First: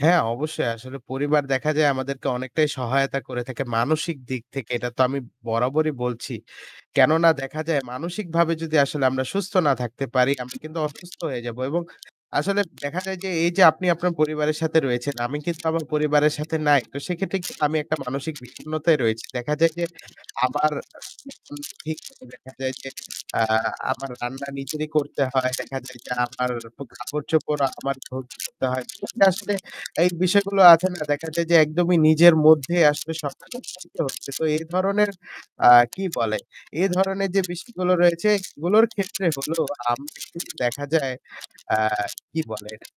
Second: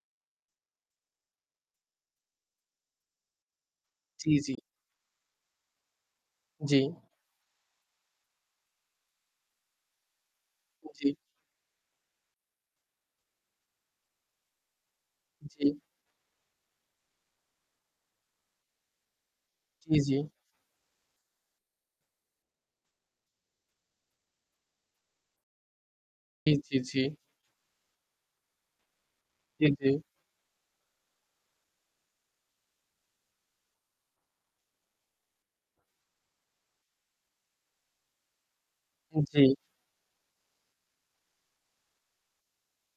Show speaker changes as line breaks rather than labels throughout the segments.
হ্যাঁ, অবশ্যই আসলে পরিবার দেখা যায় আমাদেরকে অনেকটাই সহায়তা করে থাকে মানসিক
জ্বি,
দিক
জ্বি।
থেকে এটা তো আমি বরাবরই বলছি।
জ্বি।
কেননা দেখা যায় মানসিকভাবে যদি আসলে আমরা সুস্থ না থাকতে পারি আমরা কিন্তু
জ্বী।
অসুস্থ হয়ে যাবো। এবং আসলে দেখা যায় যে এইযে আপনি আপনার পরিবারের সাথে রয়েছেন আমি কিন্তু
জ্বী।
আমার পরিবারের সাথে নাই, তো সেক্ষেত্রে কি আমি একটা মানসিক বিষণ্ণতায় রয়েছি। দেখা যায় যে
জ্বি, জ্বি।
আমার ভি দেখা যায় যে আ আমার রান্না নিজেরই করতে হয়। দেখা যায় যে আমার
জি, জি, জি।
কাপড়-চোপড় আমার ধুতে হয়। আসলে
জি, জি।
এই বিষয়গুলো আছে না, দেখা যায় যে একদমই নিজের মধ্যেই আসলে সব [unintelligible] হচ্ছে। তো এই ধরনের আ কি বলে? এ ধরনের যে বিষয়গুলো রয়েছে এগুলোর ক্ষেত্রে
জ্বী।
হলো আমরা কিন্তু দেখা যায় আ কি বলে এটাকে?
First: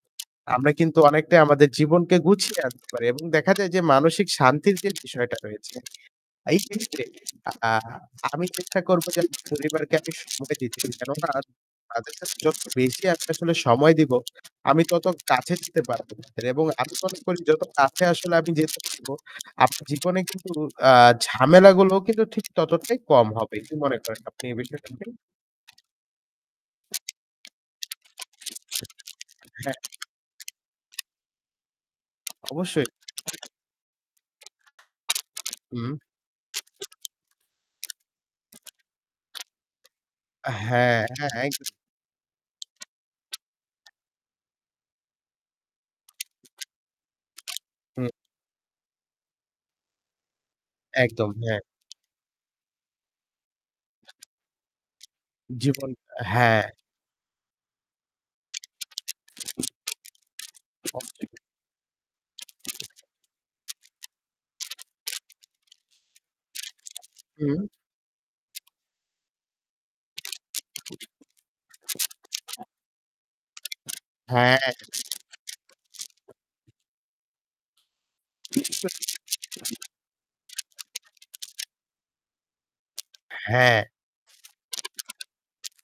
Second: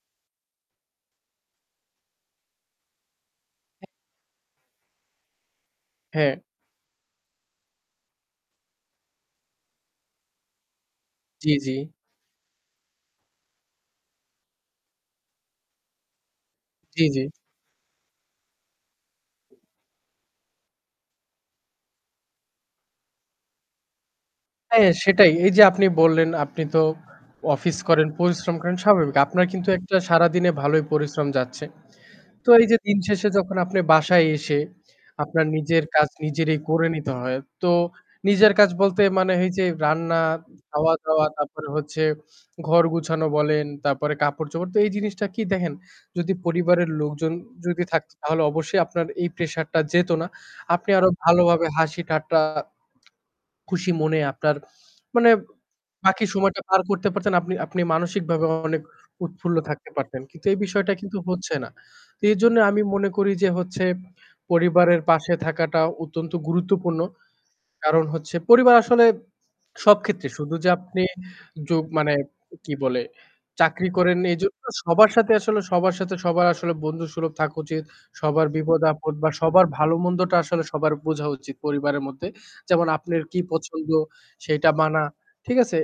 আমরা কিন্তু অনেকটাই আমাদের জীবনকে গুছিয়ে আনতে পারি এবং দেখা যায় যে মানসিক শান্তির যে বিষয়টা রয়েছে
হ্যাঁ।
এই ক্ষেত্রে আ আমি চেষ্টা করব যে পরিবারকে আমি সময় দিতে পারি। কেননা
জ্বি, জ্বি।
তাদের সাথে যত বেশি আমি আসলে সময় দিবো আমি তত কাছে যেতে পারবো এবং আমি
জ্বী,
মনে
জ্বী।
করি যত কাছে আসলে আমি যেতে পারব আপনার জীবনে কিন্তু আ ঝামেলাগুলোও কিন্তু ঠিক ততটাই কম হবে। কি মনে করেন আপনি এই
হ্যাঁ,
বিষয়টাতে?
সেটাই এইযে আপনি বললেন আপনি তো অফিস করেন পরিশ্রম করেন স্বাভাবিক, আপনার কিন্তু
হ্যাঁ।
১টা সারাদিনে ভালোই পরিশ্রম যাচ্ছে, তো এইযে
অবশ্যই।
দিন শেষে যখন আপনি বাসায় এসে আপনার নিজের
হুম।
কাজ নিজেরই করে নিতে হয় তো নিজের কাজ বলতে মানে এই যে রান্না,
হ্যাঁ,
খাওয়া-দাওয়া
হ্যাঁ একদম।
তারপরে হচ্ছে ঘর গোছানো বলেন তারপরে কাপড়-চোপড় তো এই জিনিসটা কি দেখেন যদি পরিবারের লোকজন যদি
হুম।
থাকত তাহলে অবশ্যই আপনার এই প্রেশারটা যেত না। আপনি আরও
একদম, হ্যাঁ।
ভালোভাবে হাসি-ঠাট্টা, খুশি মনে আপনার মানে
জীবন,
বাকি সময়টা
হ্যাঁ।
পার করতে পারতেন। আপনি আপনি মানসিকভাবেও অনেক উৎফুল্ল থাকতে পারতেন, কিন্তু এই বিষয়টা কিন্তু
[unintelligible]
হচ্ছে না। তো এজন্য আমি মনে করি যে হচ্ছে পরিবারের পাশে থাকাটা অত্যন্ত গুরুত্বপূর্ণ।
হুম।
কারণ হচ্ছে পরিবার আসলে সব ক্ষেত্রে শুধু যে আপনি যুগ মানে কি বলে? চাকরি করেন এইজন্য
হ্যাঁ।
সবার সাথে আসলে সবার সাথে সবার আসলে বন্ধুসুলভ থাকা উচিত সবার বিপদ-আপদ বা সবার
[unintelligible]
ভালোমন্দটা আসলে সবার বোঝা উচিত পরিবারের মধ্যে, যেমন আপনের কি
হ্যাঁ।
পছন্দ? সেইটা মানা, ঠিক আছে?